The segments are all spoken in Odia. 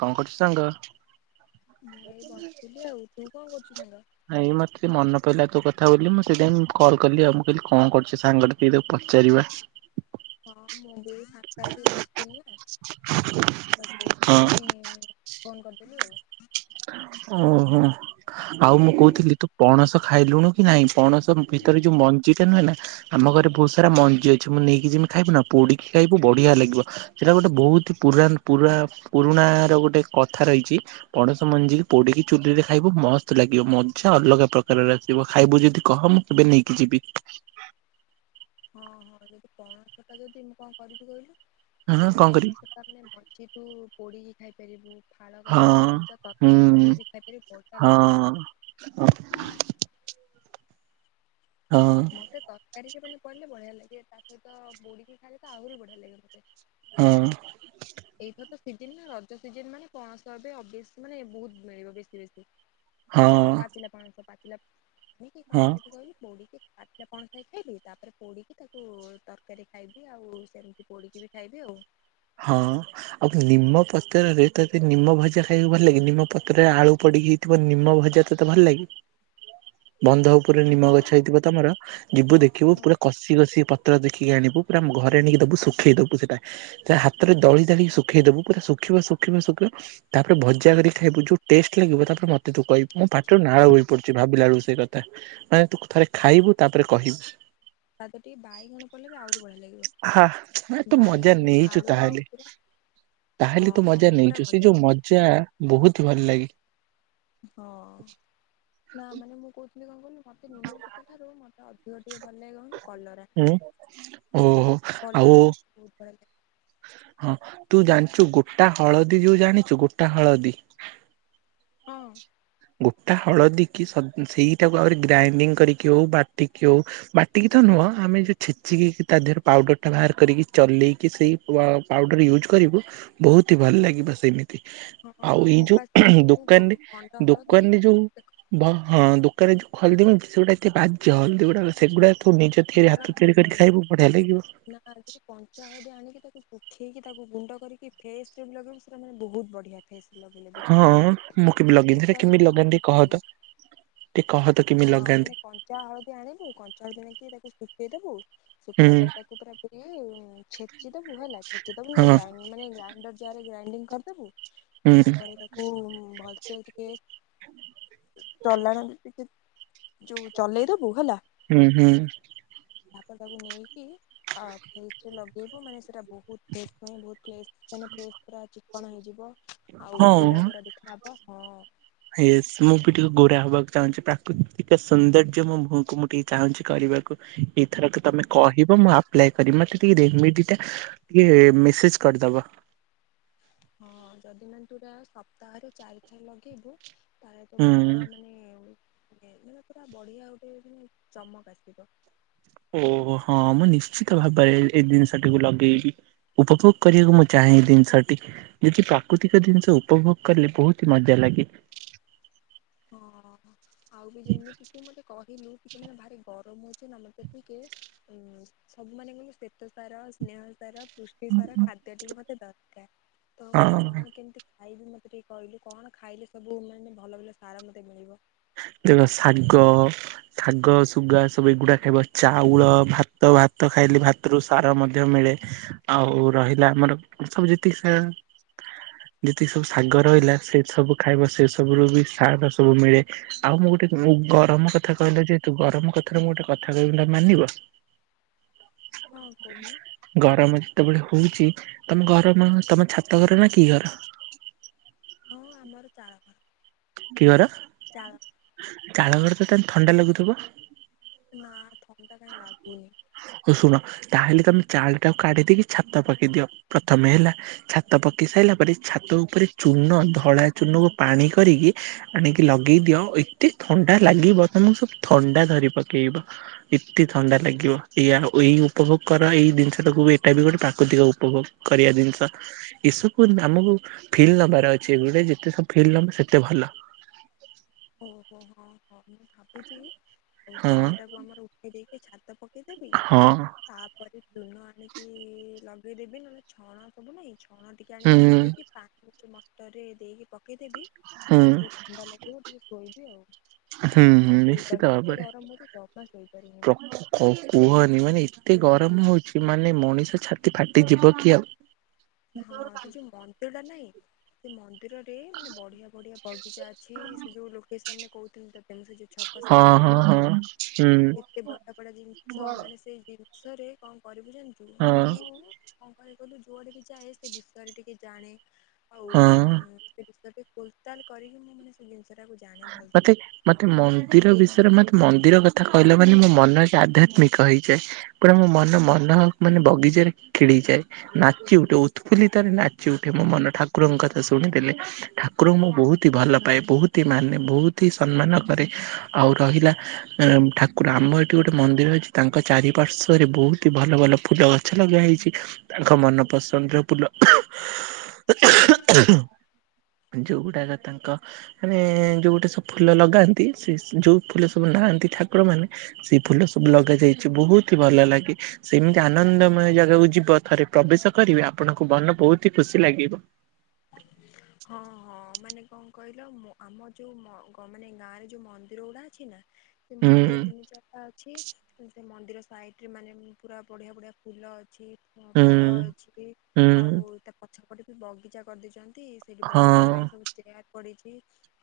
କଣ କରୁଚୁ ସାଙ୍ଗ? ମୁଁ ଏଇ ବସିଥିଲି ଆଉ ତୁ କଣ କରୁଚୁ ସାଙ୍ଗ? ନାଇଁ ମତେ ଟିକେ ମନ ପାଇଲା ତୋ କଥା ବୋଲି ମୁଁ ସେଇଥିପାଇଁ କଲ୍ କଲି ଆଉ ମୁଁ କହିଲି କଣ କରୁଚି ସାଙ୍ଗଟା ଟିକେ ତାକୁ ପଚାରିବା। [inaudible] ହଁ ମୁଁ ଵି ଏଇ ଫାଙ୍କା ହେଇକି ବସିଥିଲି ନା। ଆଉ ସେଇଥି ପାଇଁ ଫୋନ କରିଦେଲି ଆଉ। ଓହୋ ଆଉ ମୁଁ କହୁଥିଲି ତୁ ପଣସ ଖାଇଲୁଣୁ କି ନାଇଁ ପଣସ? ଭିତରେ ଯୋଉ ମ ମଞ୍ଜି ଟା ନୁହେଁ ନା ଆମ ଘରେ ବହୁତ ସାରା ମଞ୍ଜି ଅଛି ମୁଁ ନେଇକି ଜିମି ଖାଇବୁ ନା ପୋଡିକି ଖାଇବୁ ବଢିଆ ଲାଗିବ। ସେଇଟା ଗୋଟେ ବହୁତି ପୁରାନ ପୁରା ପୁରୁଣା ର ଗୋଟେ କଥା ରହିଛି ପଣସ ପଣସ ମଞ୍ଜିକି ପୋଡ଼ିକି ଚୁଲିରେ ଖାଇବୁ ମସ୍ତ ଲାଗିବ ମଜା ଅଲଗା ପ୍ରକାରର ଆସିବ ଖାଇବୁ ଯଦି କହ ମୁଁ ଏବେ ନେଇକି ଯିବି। ହଁ ହଁ ଯଦି ପଣସଟା ଯଦି ମୁଁ କଣ କରିବି କହିଲୁ ହଁ ଯଦି କଣ କରିବି ପଣସ ତାପରେ ମଞ୍ଜିକୁ ପୋଡିକି ଖାଇପାରିବୁ। ଫାଳ ହଁ କରିକି କଞ୍ଚା ହୁଁ ତରକାରୀ ପକେଇକି ଖାଇଲେ ବଢିଆ ଲାଗିବ। ହଁ। ହଁ। ମୋତେ ତରକାରୀରେ ମାନେ ପଡ଼ିଲେ ବଢ଼ିଆ ଲାଗେ ତା ସହିତ ପୋଡ଼ିକି ଖାଇଲେ ତ ଆହୁରି ବଢିଆ ଲାଗେ ମୋତେ। ହଁ। ଏଇ ଟା ତ ସିଜନ ନା ରଜ ସିଜନ ମାନେ ପଣସ ଏବେ [unintelligible] ମାନେ ବହୁତ ମିଳିବ ବେଶୀ ବେଶୀ। ହଁ ତ ପାଚିଲା ପଣସ ପାଚିଲା କୁ କଣ ହଁ କରିବୁ କହିଲୁ ପୋଡିକି ପାଚିଲା ପଣସ ଖାଇବି ତାପରେ ପୋଡ଼ିକି ତାକୁ ତରକାରୀ ଖାଇବି ଆଉ ସେମିତି ପୋଡ଼ିକି ବି ଖାଇବି ଆଉ। ହଁ। ଆଉ ନିମ ପତ୍ରରେ ତଦେ ନିମ ଭଜା ଖାଇବାକୁ ଭଲ ଲାଗେ ନିମ ପତ୍ରରେ ଆଳୁ ପଡିକି। ଥିବ ନିମ ଭଜା ତତେ ଭଲ ଲାଗେ? ହ [unintelligible] ପୁରା ନିମ ଗଛ ହେଇଥିବ ତମର ଯିବୁ ହଁ ଦେଖିବୁ ହଁ ପୁରା କଷି କଷିକି ପତ୍ର ଦେଖିକି ଆଣିବୁ ପୁରା ଘରେ [unintelligible] ଦବୁ ଶୁଖେଇ ଦବୁ ସେଟା ହାତରେ ଦଳି ଦାଳ ଶୁଖେଇ ଦବୁ ପୁରା ଶୁଖିବ ଶୁଖିବ ଶୁଖିବ ତାପରେ ଭଜା କରିିକି ଖାଇବୁ ଯୋଉ ଟେଷ୍ଟ ଲାଗିବ ତାପରେ ମତେ ତୁ କହିବୁ ମୋ ପାଟିରୁ ନାଳ ବୋହି ପଡଛି ଭାବିଲା ବେଳକୁ ସେ କଥା। ମାନେ ତୁ ଥରେ ଖାଇବୁ ତାପରେ କହିବୁ। ତା ଟିକେ ବାଇଗଣ ପଡିଲେ ବି ଆହୁରି ବଢିଆ ହା ମାନେ ତୁ ଲାଗିବ ମଜା ବାଇଗଣ ନେଇଛୁ ଆଳୁ ଆଉ ତାହେଲେ। ପୁରା ହଁ ତାହେଲେ ତୁ ହଁ ମଜା ମୁଁ ପୁରା ନେଇଛୁ ସେ ମଜା ଯୋଉ ଦେଇଛି। ବହୁତ ଭଲ ଲାଗେ। ହଁ ନା ମାନେ ମୁଁ କହୁଥିଲି କଣ ଲାହିଲୁ ମତେ ନିମ ପିତା ଠାରୁ ମୋତେ ଅ [unintelligible] ଭଲ ଲାଗେ କଲରା ହୁଁ ଓହୋ ଆଉ କଲରା ଟା ବହୁତ ବଢିଆ ଲାଗେ। ହଁ ତୁ ଜାଣିଛୁ ଗୋଟା ହଳଦୀ ଯୋଉ ଜାଣିଛୁ ଗୋଟା ହଳଦୀ? ହଁ। ଗୋଟା ହଳଦୀ କି ସ ସେଇଟାକୁ ଆହୁରି ଗ୍ରାଇଣ୍ଡିଙ୍ଗ କରିକି ହଉ ବାଟିକି ହଉ ବାଟିକି ତ ନୁହଁ ଆମେ ଯଉ ଛେଚିକି ତା ଦେହରେ ପାଉଡର ଟା ବାହାର କରିକି ଚଲେଇକି ସେଇ ପାଉଡର ୟୁଜ୍ କରିବୁ ବହୁତ ହି ଭଲ ଲାଗିବ ସେମିତି ଆଉ ହଁ ଏଇ ମୁଁ ପା ସେଇ ଯୋଉ ଦୋକାନରେ ଖଣ୍ଡ ହଳଦୀ ଦୋକାନରେ ସେ ଯୋଉ ହଁ ଦୋକାନରେ ଯୋଉ ହଲଦୀ ମିଳୁଚି ସେଗୁଡ଼ା ଏତେ ବାଜେ ହଳଦୀ ଗୁଡା ସେଗୁଡା ତୁ ନିଜ ତିଆରି ଖଣ୍ଡ ଟା ହାତ ତିଆରି ଭଲ କରି ନୁହଁ ଖାଇବୁ ବଢିଆ ଲାଗିବ। କଞ୍ଚା ହଳଦୀ ଆଣିକି ତାକୁ ସୁଖେଇକି ତାକୁ ଗୁଣ୍ଡ କରିକି ଫେସ୍ କ୍ରିମ୍ ଲଗେଇବ ସେଇଟା ମାନେ ବହୁତ ବଢିଆ। ଫେସ ଲବ ଲ ବି ହଁ ମୁଁ କେବେ ଲଗେଇନି ଫେସ ପାଇଁ କି ସେଇଟା ବହୁତ ବଢିଆ। ଟ କହ ତ। ହଁ କେମିତି ଲଗାନ୍ତି? ମାନେ କଞ୍ଚା ହଳଦୀ ଆଣିବୁ କଞ୍ଚା ହଳଦୀ ଆଣିକି ଶୁଖେଇ ଦବୁ ଶୁଖେଇିଲା ହୁଁ ପରେ ତାକୁ ପୁରା ପ ଛେଚି ଦବୁ ହେଲା ଛେଚିଦବୁ ନଲେ ହଁ ଗ୍ରାଇ ମାନେ ଗ୍ରାଇଣ୍ଡର ଯାରରେ ଗ୍ରାଇଡିଙ୍ଗ କରିଦବୁ ହୁଁ ତାପରେ ତାକୁ ଭଲସେ ଟିକେ ଚଲାଣ ବି ଟିକେ ଯୋଉ ଚଲେଇଦବୁ ହେଲା ହୁଁ ହୁଁ। ଆପଣ ତାକୁ ନେଇକି ଅଫିସ ରେ ଲଗେଇବୁ ମାନେ ସେଟା ବହୁତ ଫ୍ରେସ। ଫେସ୍ ପୁରା ଚିକଣ ହେଇଯିବ ଆଉ ଗୋର ଗୋରା ଦେଖାହବ ହଁ ୟେସ ମୁଁ ବି ଟିକେ ଗୋରା ହବାକୁ ଚାହୁଁଛି ପ୍ରାକୃତିକ ସୌନ୍ଦର୍ଯ୍ୟ ମୋ ମୁହଁକୁ ମୁଁ ଟିକେ ଚାହୁଁଛି କରିବାକୁ। ଏଇଥରକ ତମେ କହିବ ମୁଁ ଆ କରି ମତେ ଟିକେ ରେମେଡୀ ଟା ଟିକେ ମେସେଜ କରିଦବ। ହଁ ଯଦି ମାନେ ତୁ ଏଟା ସପ୍ତାହରେ ଚାରିଥର ଲଗେଇବୁ। ତାହାଲେ ତାେ ହୁଁ ମୁହର ମାନେ ମ ପୁରା ବଢ଼ିଆ ଗୋଟେ ମାନେ ଚମକ ଆସିବ। ଓହୋ ହଁ ମୁଁ ନିଶ୍ଚିତ ଭାବରେ ଏ ଜିନିଷଟିକୁ ଲଗେଇବି। ଉପଭୋଗ କରିବାକୁ ମୁ ଚାହେଁ ଏଇ ଜିନୀସ ଟି। ଯେକି ପ୍ରାକୃତିକ ଜିନିଷ ଉପଭୋଗ କଲେ ବହୁତ ହି ମଜା ଲାଗେ। ହଁ ଆଉ ବି ଯେମିତି କି ମତେ କହିଲୁ। ମାନେ ଭାରି ଗରମ ହଉଛି ନା ମତେ ଟିକେ ଉଁ ସବୁ ମାନେଙ୍କୁ ଶ୍ଵେତ ସାର ସ୍ନେହ ସାର ପୁଷ୍ଟି ସାର ଖାଦ୍ୟ ଟିକେ ମତେ ଦରକାର ତ ମାନେ ହଁ କଣ କେମିତି ଖାଇବି ମତେ ଟିକେ କହିଲୁ କଣ ଖାଇଲେ ସବୁ ମାନେ ଭଲ ଭଲ ସାର ମତେ ମିଳିବ। ଦେଖ ଶାଗ। ଶାଗ ଶୁଗା ସବୁ ଏଗୁଡା ଖାଇବ ଚାଉଳ ଭାତ ଭାତ ଖାଇଲେ ଭାତ ଥିରୁ ସାର ମଧ୍ୟ ମିଳେ ଆଉ ରହିଲା ଆମର ସବୁ ଯେତିକି ସେ ଯେତିକି ସବୁ ଶାଗ ରହିଲା ସେ ସବୁ ଖାଇବା ସେ ସବୁ ରୁ ବି ସାର ସବୁ ମିଳେ। ଆଉ ମୁଁ ଗୋଟେ ଗରମ କଥା କହିଲା ଯେହେତୁ ଗରମ କଥାରେ ମୁଁ ଗୋଟେ କଥା କହିବି ନା ମାନିବ। ହଁ କହୁ ନା। ଗରମ ଯେତେବେଳେ ହଉଛି ତମ ଘର ତମ ଛାତ ଘର ନା କି ଘର। ହଁ ଆମର ଚାଳ ଘର। କିଘର ଚାଳ ଚାଳଘର ତ ତା ହେଲେ ଥଣ୍ଡା ଲାଗୁଥିବ। ନା ଥଣ୍ତା କାଇଁ ଲାଗୁନି। ଓଉ ଶୁଣ ତାହେଲେ ତମେ ଚାଳ ଟାକୁ କାଢି ଦେଇକି ଛାତ ପକେଇ ଦିଅ ପ୍ରଥମେ ହେଲା। ଛାତ ପକି ସାରିଲା ପରେ ଛାତ ଉପରେ ଚୂର୍ନ ଧଳା ଚୂନକୁ ପାଣି କରିକି। ଆଣିକି ଲଗେଇ ଦିଅ ଏତେ ଥଣ୍ଡା ଲାଗିବ ତମକୁ ସବୁ ଥଣ୍ଡା ଧରି ପକେଇବ। ଏତେ ଥଣ୍ଡା ଲାଗିବ। ଏଇଆ ଏଇ ଉପଭୋଗ କର ଏଇ ଜିନିଷଟାକୁ ଏଇଟା ବି ଗୋଟେ ପ୍ରାକୃତିକ ଉପଭୋଗ କରିବା ଜିନିଷ। ଏସବୁ ଆମକୁ ଫିଲ୍ ନବାର ଅଛି ଏଗୁଟେ ଯେତେ ସବୁ ଫିଲ୍ ନବ ସେତେ ଭଲ। ଓହୋ ହୋ ହୋ ହଁ ହଁ ମୁଁ ଭାବୁଚି ଓଉ ହଁ। ଚାଳଟାକୁ ଆମର ଉଠେଇ ଦେଇକି ଛାତ ପକେଇ ଦେବି। ହଁ ତାପରେ ଚୁନ ଆଣିକି ଲଗେଇ ଦେବି ନହେଲେ ଛଣ ସବୁ ନାଇଁ ଛଣ ଟି କେ ଆଣି ହୁଁ ପକେଇ ଦେଇକି ପାଣି ହୋଉଚି ମଟରରେ ଦେଇକି ପକେଇ ଦେବି ହୁଁ ତାପରେ [unintelligible] ଥଣ୍ଡା ଲାଗିବ ଟିକେ। ଶୋଇବି ଆଉ ହୁଁ ଜମା ହୁଁ ନିଶ୍ଚିତ ଶୋଇପାରୁନି ଏତେ ଭାବରେ। ଗରମ ହୋଉଚି ଜମା ଶୋଇପାରୁନି ପ୍ର ମୁଁ? କୁହନି ମାନେ ଏତେ ଗରମ ହୋଉଚି ମାନେ ମଣିଷ ଛାତି ଫାଟିଯିବ କି ଆଉ। ହଁ ସେ ଯୋଉ ମଣ୍ଟୁ ଦା ନାଇଁ। ସେ ମନ୍ଦିରରେ ମାନେ ବଢିଆ ବଢିଆ ବଗିଚା ଅଛି। ସେ ଯୋଉ ଲୋକୋସନରେ କଉଥିଲି ତତେ ସେ ଯୋଉ ଛକ ହଁ ସାଇଟି ଯୋଉ ହଁ ହଁ ମନ୍ଦିର ହୁଁ ଏତେ ବଟ ଟଡା ଜିନିଷ ମାନେ ସେଇ ଜିନଷରେ କଣ କରିବୁ ଜାଣିଚୁ ହଁ ମାନେ ମୁଁ କଣ କହିବି କହିଲୁ ଯୁଆଡେ ବି ଚାହେ ସେ ବିଷୟରେ ଟିକେ ଜାଣେ ଆଉ ହଁ। ସେ ବିଷୟରେ ଟିକେ ଖୋଲତାଲ କରିକି ମୁଁ ମାନେ ସେ ଜିନିଷଟାକୁ ଜାଣେ ମତେ ଭଲସେ। ମତେ ମନ୍ଦିର ବିଷୟରେ ମତେ ମନ୍ଦିର କଥା କହିଲେ ମାନେ ମୋ ମନଟା ଆଧ୍ୟାତ୍ମିକ ହେଇଯାଏ। ପୁରା ମୋ ମନ ମନ ମାନେ ବଗିଚାରେ କିଳିହେଇଯାଏ। ନାଚି ଉଠେ ଉତଫୁଲ୍ଲିତରେ ନାଚି ଉଠେ ମୋ ମନ ଠାକୁରଙ୍କ କଥା ଶୁଣିଦେଲେ। ଠାକୁରଙ୍କୁ ମୁଁ ବୋହୁତ ହି ଭଲ ପାଏ ବୋହୁ ତି ମାନେ ବୋହୁତି ହି ସମ୍ମାନ କରେ ଆଉ ରହିଲା ଏଁ ଠାକୁର ଆମ ଏଠି ଗୋଟେ ମନ୍ଦିର ଅଛି ତାଙ୍କ ଚାରିପାର୍ଶ୍ଵରେ ବୋହୁତି ଭଲ ଭଲ ଫୁଲ ଗଛ ଲଗା ହେଇଚି ତାଙ୍କ ମନ ପସନ୍ଦର ଫୁଲ [unintelligible] [unintelligible] ଯୋଉ ଗୁଡାକ ତାଙ୍କ ମାନେ ଯୋଉ ଗୋଟେ ସବ୍ ଫୁଲ ଲଗାନ୍ତି। ସେ ଯୋଉ ଫୁଲ ସବୁ ନାଆନ୍ତି ଠାକୁରମାନେ ସେଇ ଫୁଲ ସବୁ ଲଗା ଯାଇଚି ବୋହୁତ ହି ଭଲ ଲାଗେ। ସେମିତି ଆନନ୍ଦମୟ ଜାଗାକୁ ଯିବ ଥରେ ପ୍ରବେଶ କରିବେ ଆପଣଙ୍କୁ ମନ ବୋହୁତ ହି ଖୁସି ଲାଗିବ। ହଁ ହଁ ମାନେ କଣ କହିଲ ମୋ ଆମ ଯୋଉ ମ ଗ ମାନେ ଗାଁ ରେ ଯୋଉ ମ ମନ୍ଦିର ଗୁଡା ଅଛି ନା ସେ ହୁଁ ମନ୍ଦିର ତିନି ଚାରିଟା ଅଛି ଉଁ [unintelligible] ସେ ମନ୍ଦିର ସାଇଟିରେ ମାନେ ପୁରା ବଢିଆ ବଢିଆ ଫୁଲ ଅଛି ଉଁ ହୁଁ ଫଳ ଅଛି। ଆଉ ହୁଁ ତା ପଛ ପଟେ ବି ବଗିଚା କରିଦେଇଚନ୍ତି। ସେଇଠି ହଁ ବସିବା ପାଇଁ ସବୁ ଚେୟାର ପଡିଚି।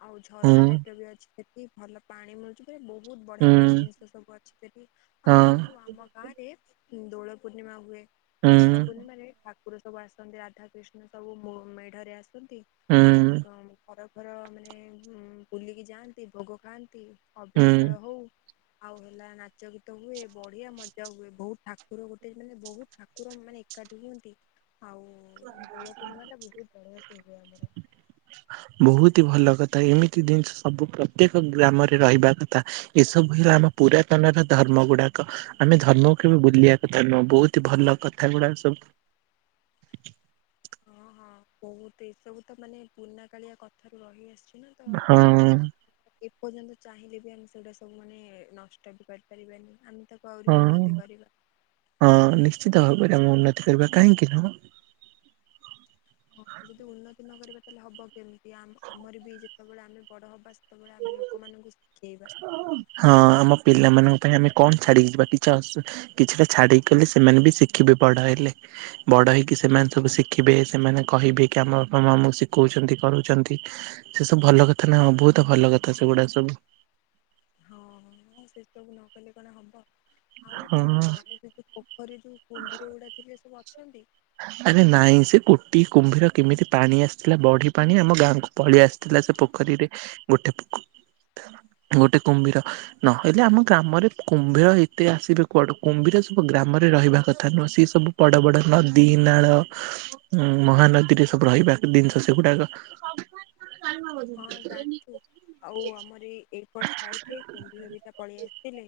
ଆଉ ହୁଁ ଝରଣା ଟାଇପର ବି ଅଛି ସେଠି ଭଲ ପାଣି ମିଳୁଚି। ରେ ବୋହୁତ ବଢିଆ ହୁଁ ବଢିଆ ଜିନିଷ ସବୁ ଅଛି ସେଠି ଆଉ ହଁ ଜାଣିଛୁ ଆମ ଗାଁ ରେ ଦୋଳ ପୂର୍ଣ୍ଣିମା ହୁଏ ଦୋଳ ହୁଁ ପୂର୍ଣ୍ଣିମାରେ ଠାକୁର ସବୁ ଆସନ୍ତି ରାଧା କୃିଷ୍ଣ ସବୁ ମୋ ମେଢରେ ଆସନ୍ତି ଆଉ ହୁଁ କଂ ଖରା ଧର ମାନେ ହୁଁ ବୁଲିକି ଯାଆନ୍ତି ଭୋଗ ଖାଆନ୍ତି ଅଭିର ହୁଁ ଖେଳ ହଉ ଆଉ ହେଲା ନାଚ ଗୀତ ହୁଏ ବଢିଆ ମଜା ହୁଏ। ବୋହୁତ ଠାକୁର ଗୋଟେ ମାନେ ବୋହୁ ଠାକୁର ମାନେ ଏକାଠି ହୁଅନ୍ତି ଆଉ ଦୋଳ ପୂର୍ଣ୍ଣିମାଟା ବୋହୁତ ବଢିଆ ସେ ହୁଏ ଆମର। ବୋହୁତ ହି ଭଲ କଥା ଏମିତି ଜିନିଷ ସବୁ ପ୍ରତ୍ୟେକ ଗ୍ରାମରେ ରହିବା କଥା। ଏସବୁ ହେଲା ଆମ ପୁରାତନର ଧର୍ମ ଗୁଡାକ। ଆମେ ଧର୍ମକୁ କେବେ ଭୁଲିବା କଥା ନୁହଁ ବୋହୁତି ଇ ଭଲ କଥାଗୁଡା ସବୁ। ହଁ ହଁ ବୋହୁତ ଏସବୁ ତ ମାନେ ପୁରୁଣା କାଳିଆ କଥାରୁ ରହି ଆସିଚି ନା। ତ ହଁ ହୁଁ। ଏପର୍ଯ୍ୟନ୍ତ ଚାହିଁଲେ ବି ଆମେ ସେଗୁଡା ସବୁ ମାନେ ନଷ୍ଟ ବି କରିପାରିବାନି ଆମ୍ ତାକୁ ଆହୁରି ଉନ୍ନତି ହଁ। କରିବା। ହଁ ନିଶ୍ଚିତ ଭାବରେ ଆମେ ଉନ୍ନତି କରିବା କାହିଁକି ନୁହଁ। ହଁ ଯଦି ଉନ୍ନତି ନ କରିବା ତାହଲେ ହବ କେମତି ଆମ ଆମର ବି ଯେତବେଳେ ଆମେ ବଡ ହବା ସେତେବେଳେ ଆମେ ଲୋକମାନଙ୍କୁ ଶିଖେଇବା। ହଁ ଆମ ପିଲାମାନଙ୍କ ପାଇଁ ଆମେ କଣ ଛାଡିକି ଯିବା କିଛି [unintelligible] କିଛିଟା ଛାଡିକିଗଲେ ସେମାନେ ବି ଶିଖିବେ ବଡ ହେଲେ। ବଡ ହେଇକି ସେମାନେ ସବୁ ଶିଖିବେ ସେମାନେ କହିବେ କି ଆମ ବାପା ମା ଆମକୁ ଶିଖଉଚନ୍ତି କରୁଚନ୍ତି। ସେ ସବୁ ଭଲ କଥା ନା ବହୁତ୍ ଭଲ କଥା ସେଗୁଡା ସବୁ। ହଁ ହଁ ସେସବୁ ନକଲେ କଣ ହବ। ଆଉ ହଁ। ତମ ଗାଁରେ ଯଦିପୋ ପୋଖରିରୁ କୁମ୍ଭୀର ଗୁଡା ଥିଲେ ସବୁ ଅଛନ୍ତି? ଆରେ ନାଇଁ ସେ ଗୋଟିଏ କୁମ୍ଭୀର କେମିତି ପାଣି ଆସିଥିଲା ବଢି ପାଣି ଆମ ଗାଁକୁ ପଳେଇ ଆସି ଥିଲା ସେ ପୋଖରୀରେ ଗୋଟେ [unintelligible] ଗୋଟେ କୁମ୍ଭୀର। ନ ହେଲେ ଆମ ଗ୍ରାମରେ କୁମ୍ଭୀର ଏତେ ଆସିବେ କୁଆଡୁ। କୁମ୍ଭୀର ସବୁ ଗ୍ରାମରେ ରହିବା କଥା ନୁହଁ ସିଏ ସବୁ ବଡ ବଡ ନ ଦୀ ନାଳ ଉମ ମହାନଦୀରେ ସବୁ ରହିବାକ ଜିନିଷ ସେଗୁଡାକ। ଅ ଜାଣିଚୁ? ଆଉ ଆମର ଏଇ ଏପଟ ସାଇଟି କୁମ୍ଭୀର ଦିଟା ପଳେଇ ଆସିଥିଲେ।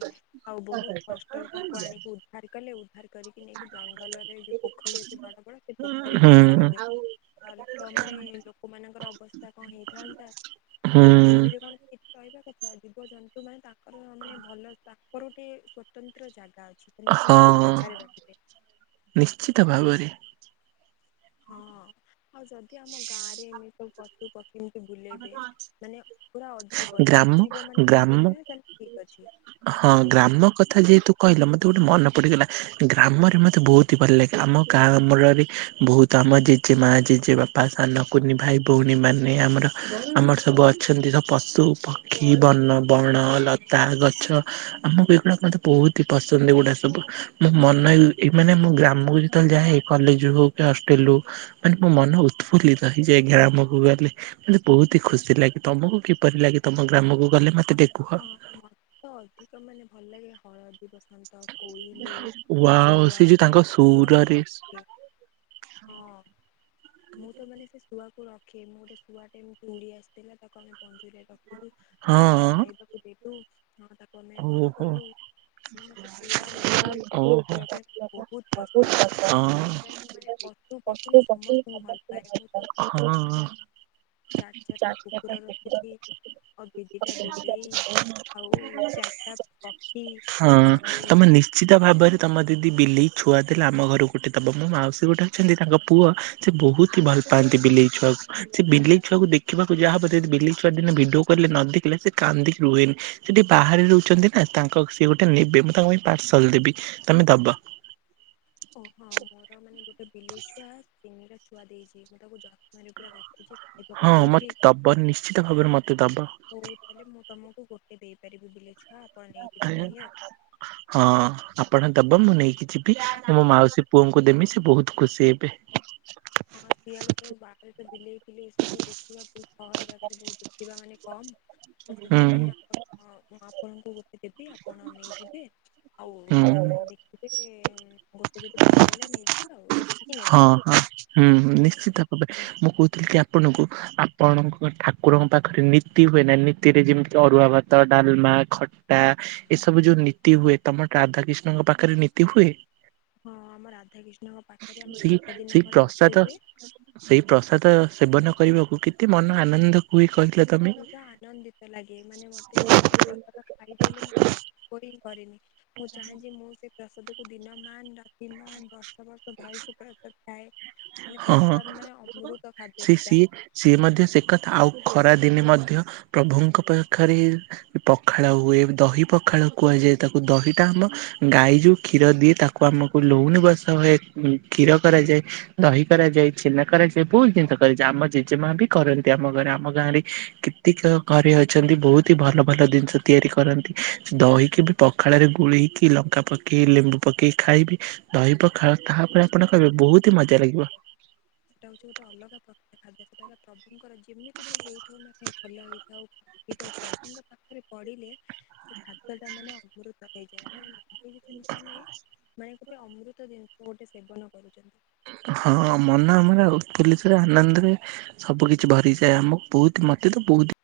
ଆଉ ବହୁତ୍ କଷ୍ଟରେ ତାଙ୍କୁ ଆଣିକି ଉଦ୍ଧାର କଲେ ଉଦ୍ଧାର କରିକି ନେଇକି ଜଙ୍ଗଲରେ ଯୋଉ ପୋଖରୀ ଅଛି ବଡ ବଡ ସେ ପୋଖରୀ ହୁଁ ନେଇ ଛାଡିଦେ। ଖାଲିତ ମାନେ ଲୋକମାନଙ୍କର ଅବସ୍ଥା କଣ ହେଇ ଥାନ୍ତା। ହୁଁ ଆଉ କୁମ୍ଭୀରେ କଣ ସେଠି ରହିବା କଥା ଜୀବଜନ୍ତୁ ମାନେ ତା ଙ୍କର ମାନେ ଭଲ ତାଙ୍କର ଗୋଟେ ସ୍ଵତନ୍ତ୍ର ଜାଗା ଅଛି ସେମାନେସେ-ସେ ହଁ ଜାଗାରେ ରହିବେ। ନିଶ୍ଚିତ ଭାବରେ। ହଁ ଆଉ ଯଦି ଆମ ଗାଁରେ ଏମିତି ସବୁ ପଶୁ ପକ୍ଷୀ ଏମିତି ବୁଲେଇବେ ମାନେ ପୁରା ଅଜୀବ ଗ୍ରାମ ନିର୍ଜୀବ ମାନେ ଯଦି ଗ୍ରାମ ବୁଲିବେ ତାହେଲେ ଠିକ୍ ଅଛି। ହଁ ଆଉ ଗ୍ରାମ କ ଥା ଯେହେତୁ କହିଲ ମତେ ଗୋଟେ ମନ ପଡିଗଲା। ଗ୍ରାମରେ ମୋତେ ବହୁତି ହି ଭଲ ଲାଗେ। ଆମ ଗାଁମ୍ରରେ ବହୁତ୍ ତମ ଜେଜେ ମାଆ ଜେଜେ ବାପା ସାନ କୁନି ଭାଇ ଭଉଣୀ ମାନେ ଆମର ଆମର ସବୁ ଅଛନ୍ତି ତ ପଶୁ ପକ୍ଷୀ ବନ ବଣ ଲତା ଗଛ ଆମକୁ ଏଗୁଡାକ ମତେ ବହୁତି ହି ପସନ୍ଦ ଏଗୁଡା ସବୁ ମୁଁ ମନ ଏମିତି ମାନେ ମୋ ଗ୍ରାମକୁ ଯେତେବେଳେ ଯାହେ କଲେଜରୁ ହୋଉ କି ହଷ୍ଟେଲରୁ ତାଙ୍କ ମନ ଉତଫୁଲ୍ଲିତ ହେଇଯାଏ ଗ୍ରାମକୁ ଗଲେ। ମତେ ବହୁତି ହି ଖୁସି ଲାଗେ। ତମକୁ କିପରି ଲାଗେ ତମ ଗ୍ରାମକୁ ଗଲେ? ମତେଟିକିଏ ହଁ ମ ତ ଅଧିକ ମାନେ ଭଲ ଲାଗେ ହଳ ଦୀ ବସନ୍ତ କୋଇଲି ୱାଓ କୁଆ ସେ ଯୋଉ ତାଙ୍କ ମତେତ କୁଆକୁ ସୁରରେ ରଖେ। ହଁ। ମୁଁ ତ ମାନେ ସେ ଶୁଆକୁୁ ରଖେ ମୁଁ ଗୋଟେ ଶୁଆ ଟେ ଏମିତି ଉଡି ଆସିଥିଲା ତାକୁ ଆମେ ପଞ୍ଜୁରିରେ ରଖିଲୁ। ତାକୁ ଆମେ ହଁ ଖାଇବାକୁ ଦେଲୁ। ହଁ ତାକୁ ଆମେ ବଡ ଓହୋ। କଲୁ। ଫୁଣି ମତେ ଶୁଆ ମିଟୁ ଏ ସବୁ ଓହୋ ରଖିବା ପାଇଁ ବହୁତ୍ ହଁ ପସନ୍ଦ ସେଥିପାଇଁ ମୁଁ ମାନେପ ପଶୁ ପକ୍ଷୀ ସମସ୍ତଙ୍କୁ ଭଲ ପାଏ। ମୁଁ ତ ହଁ। ଚାରି ଚାରିଟା କୁକୁର ରଖିଚି ଆଉ ଦି ଦିଟା ବିଲେଇ ଆଉ ଚା [inaudible] ହଁ ତମେ ନି ଶ୍ଚିତ ଭାବରେ ତମ ଦିଦି ବିଲେଇ ଛୁଆ ଦେଲେ ଆମ ଘରକୁ ଗୋଟେ ଦବ। ମୋ ମାଉସୀ ଗୋଟେ ଅଛନ୍ତି ତାଙ୍କ ପୁଅ ସେ ବହୁତି ହି ଭଲ ପାଆନ୍ତି ବିଲେଇ ଛୁଆକୁ। ସେ ବିଲେଇ ଛୁଆକୁ ଦେଖିବାକୁ ଯାହା ହବ। ଯଦି ବିଲେଇ ଛୁଆ ଦିନେ ଭିଡିଓ କଲରେ ନଦେଖିଲେ ସେ କାନ୍ଦିକି ରୁହେନି। ସେ ଟିକିଏ ବାହାରେ ର ଛନ୍ତି ନା ତାଙ୍କ ସେ ଗୋଟେ ନେବେ। ମୁଁ ତାଙ୍କ ପାଇଁ ପାର୍ସଲ ଦେବି ତମେ ଦବ। ଓହୋ ମୋର ମାନେ ଗୋଟେ ବିଲେଇ ଛୁଆ ତିନିଟା ଛୁଆ ଦେଇଚି। ମୁଁ ତାକୁ ଯତ୍ନରେ ପୁରା ରଖୁଚି। ହଁ ମତେ ଦବ। ନିଶ୍ଚିତ ଭାବରେ ମତେ ଦବ। ହଉ ହେଲେ ମୁଁ ତମକୁ ଗୋଟେ ଦେଇପାରିବି ବିଲେଇ ଛୁଆ। ଆପଣ ନେଇଯିବେ ତାହେଲେ ଆଉ। ଆ ହଁ ଆପଣ ଦବ ମୁଁ ନେଇକି ଯିବି ମୁଁ ମୋ ମାଉସୀ ପୁଅଙ୍କୁ ଦେମି ସେ ବହୁତ ଖୁସି ହେବେ। ହଁ ଶିଆଳେ ସବୁ ବାହାରେ ତ ବିଲେଇ ଫିଲେଇ ସବୁ ଦେଖିବା ବହୁତ ସହଳ ଜାଗାରେ ବହୁତ ଦେଖିବା ମାନେ କମ ତ ହୁଁ ସେଥିପାଇଁ ଆପଣ ଆପଣଙ୍କୁ ଟେ ଦେବି ଆପଣ ନେଇଯିବେ, ଆଉ ହୁଁ ଦେଖିବେ ଏଁ ଗୋଟେ ଯଦି ଭଲ ଲାଗିଲା ନେଇଯିବେ ଆଉ ଦେଖିକି ହଁ ନେବେ ଆଉ। ହଁ ହୁଁ ହୁଁ ମୁଁ ନିଶ୍ଚିତ ଭାବେ ମୁଁ କହୁଥିଲି କି ଆପଣଙ୍କୁ ଆପଣଙ୍କ ଠାକୁରଙ୍କ ପାଖରେ ନୀତି ହୁଏ ନା। ନୀତିରେ ଯେମିତି ଅରୁଆ ଭାତ, ଡାଲମା, ଖଟା ଏସବୁ ଯୋଉ ନୀତି ହୁଏ ତମର ରାଧା କିଷ୍ଣଙ୍କ ପାଖରେ ନୀତି ହୁଏ। ହଁ ଆମ ରାଧାକିଷ୍ଣଙ୍କ ପାଖରେ ଆମ ସେଇ ସାତ ଦିନ ସେଇ ପରେ ପ୍ରସାଦ ନିତି ହୁଏ। ସେଇ ପ୍ରସାଦ ସେବନ କରିବାକୁ କେତେ ମନ ଆନନ୍ଦ ହୁଏ କହିଲ। ତମେ ପୁରା ଆନନ୍ଦିତ ଲାଗେ ମାନେ ମତେ ଏମିତି କ କତ ଛାଡିଦେଲେ ମତେ ଆଉ ଉପରେ କରେନି ମୁଁ ଚାହେଁ ଯେ ମୁଁ ସେ ପ୍ରସାଦ କୁ ଦିନ ମାନ ରାତି ମାନ ବର୍ଷ ବର୍ଷ ଧରି ସେ ପ୍ରସାଦ ଥାଏ। ମାନେ ହଁ ପ୍ରସାଦ ମାନେ ଅମୃତ ଖାଦ୍ୟ ସେ ସେଟା। ସିଏ ସିଏ ମଧ୍ୟ ସେ କଥା ଆଉ ଖରାଦିନେ ମଧ୍ୟ ପ୍ରଭୁଙ୍କ ପାଖରେ ପଖାଳ ହୁଏ ଦହି ପଖାଳ କୁହାଯାଏ ତାକୁ ଦହିଟା ଆମ ଗାଈ ଯୋଉ କ୍ଷୀର ଦିଏ ତାକୁ ଆମକୁ ଲହୁଣୀ ବସା ହୁଏ କ୍ଷୀର କରାଯାଏ। ଦହି କରାଯାଏ ଛେନା କରାଯାଏ ବହୁତ ଜିନିଷ କରାଯାଏ। ଆମ ଜେଜେମା ବି କରନ୍ତି ଆମ ଘରେ ଆମ ଗାଁରେ କେତକ କରେ ଅଛନ୍ତି ବହୁତ ହି ଭଲ ଭଲ ଜିନିଷ ତିଆରି କରନ୍ତି। ଦହିକି ବି ପଖାଳରେ ଗୋଳେଇକି ଲଙ୍କା ପକେଇ ଲେମ୍ବୁ ପକେଇ ଖାଇବି। ଦହି ପ ଖାଳ ଖାଅ ତାପରେ ହଉଛି ଆପଣ ଗୋଟେ କହିବେ ଅଲଗା ବହୁତ ହି ମଜା ଲାଗିବ। ସେଟା ହଉଛି ଗୋଟେ ଅଲଗା ପ୍ରକାର ଖାଦ୍ୟ ସେଟା ପ୍ରଭୁଙ୍କର ଯେମିତି ବି ହେଇଥାଉ ନା କାଇଁ ଭଲ ହେଇଥାଉ। ହେଇଥାଉ ପ୍ରଭୁଙ୍କ ପାଖରେ ପଡ଼ିଲେ ସେ ଖାଦ୍ୟଟା ମାନେ ଅମ୍ବୃ ତା ଇଏ ମାନେ ଯେମତି ଆମେ ମାନେ ଗୋଟେ ଅମୃତ ଜିନିଷ ଗୋଟେ ସେବନ କରୁଚନ୍ତି। ହଁ ମନ ଆମର ଉତ୍ଫୁଲିତରେ ଆନନ୍ଦରେ ସବୁ କିଛି ଭରିଯାଏ ଆମକୁ ବହୁତ ମତେ ତ ବହୁତ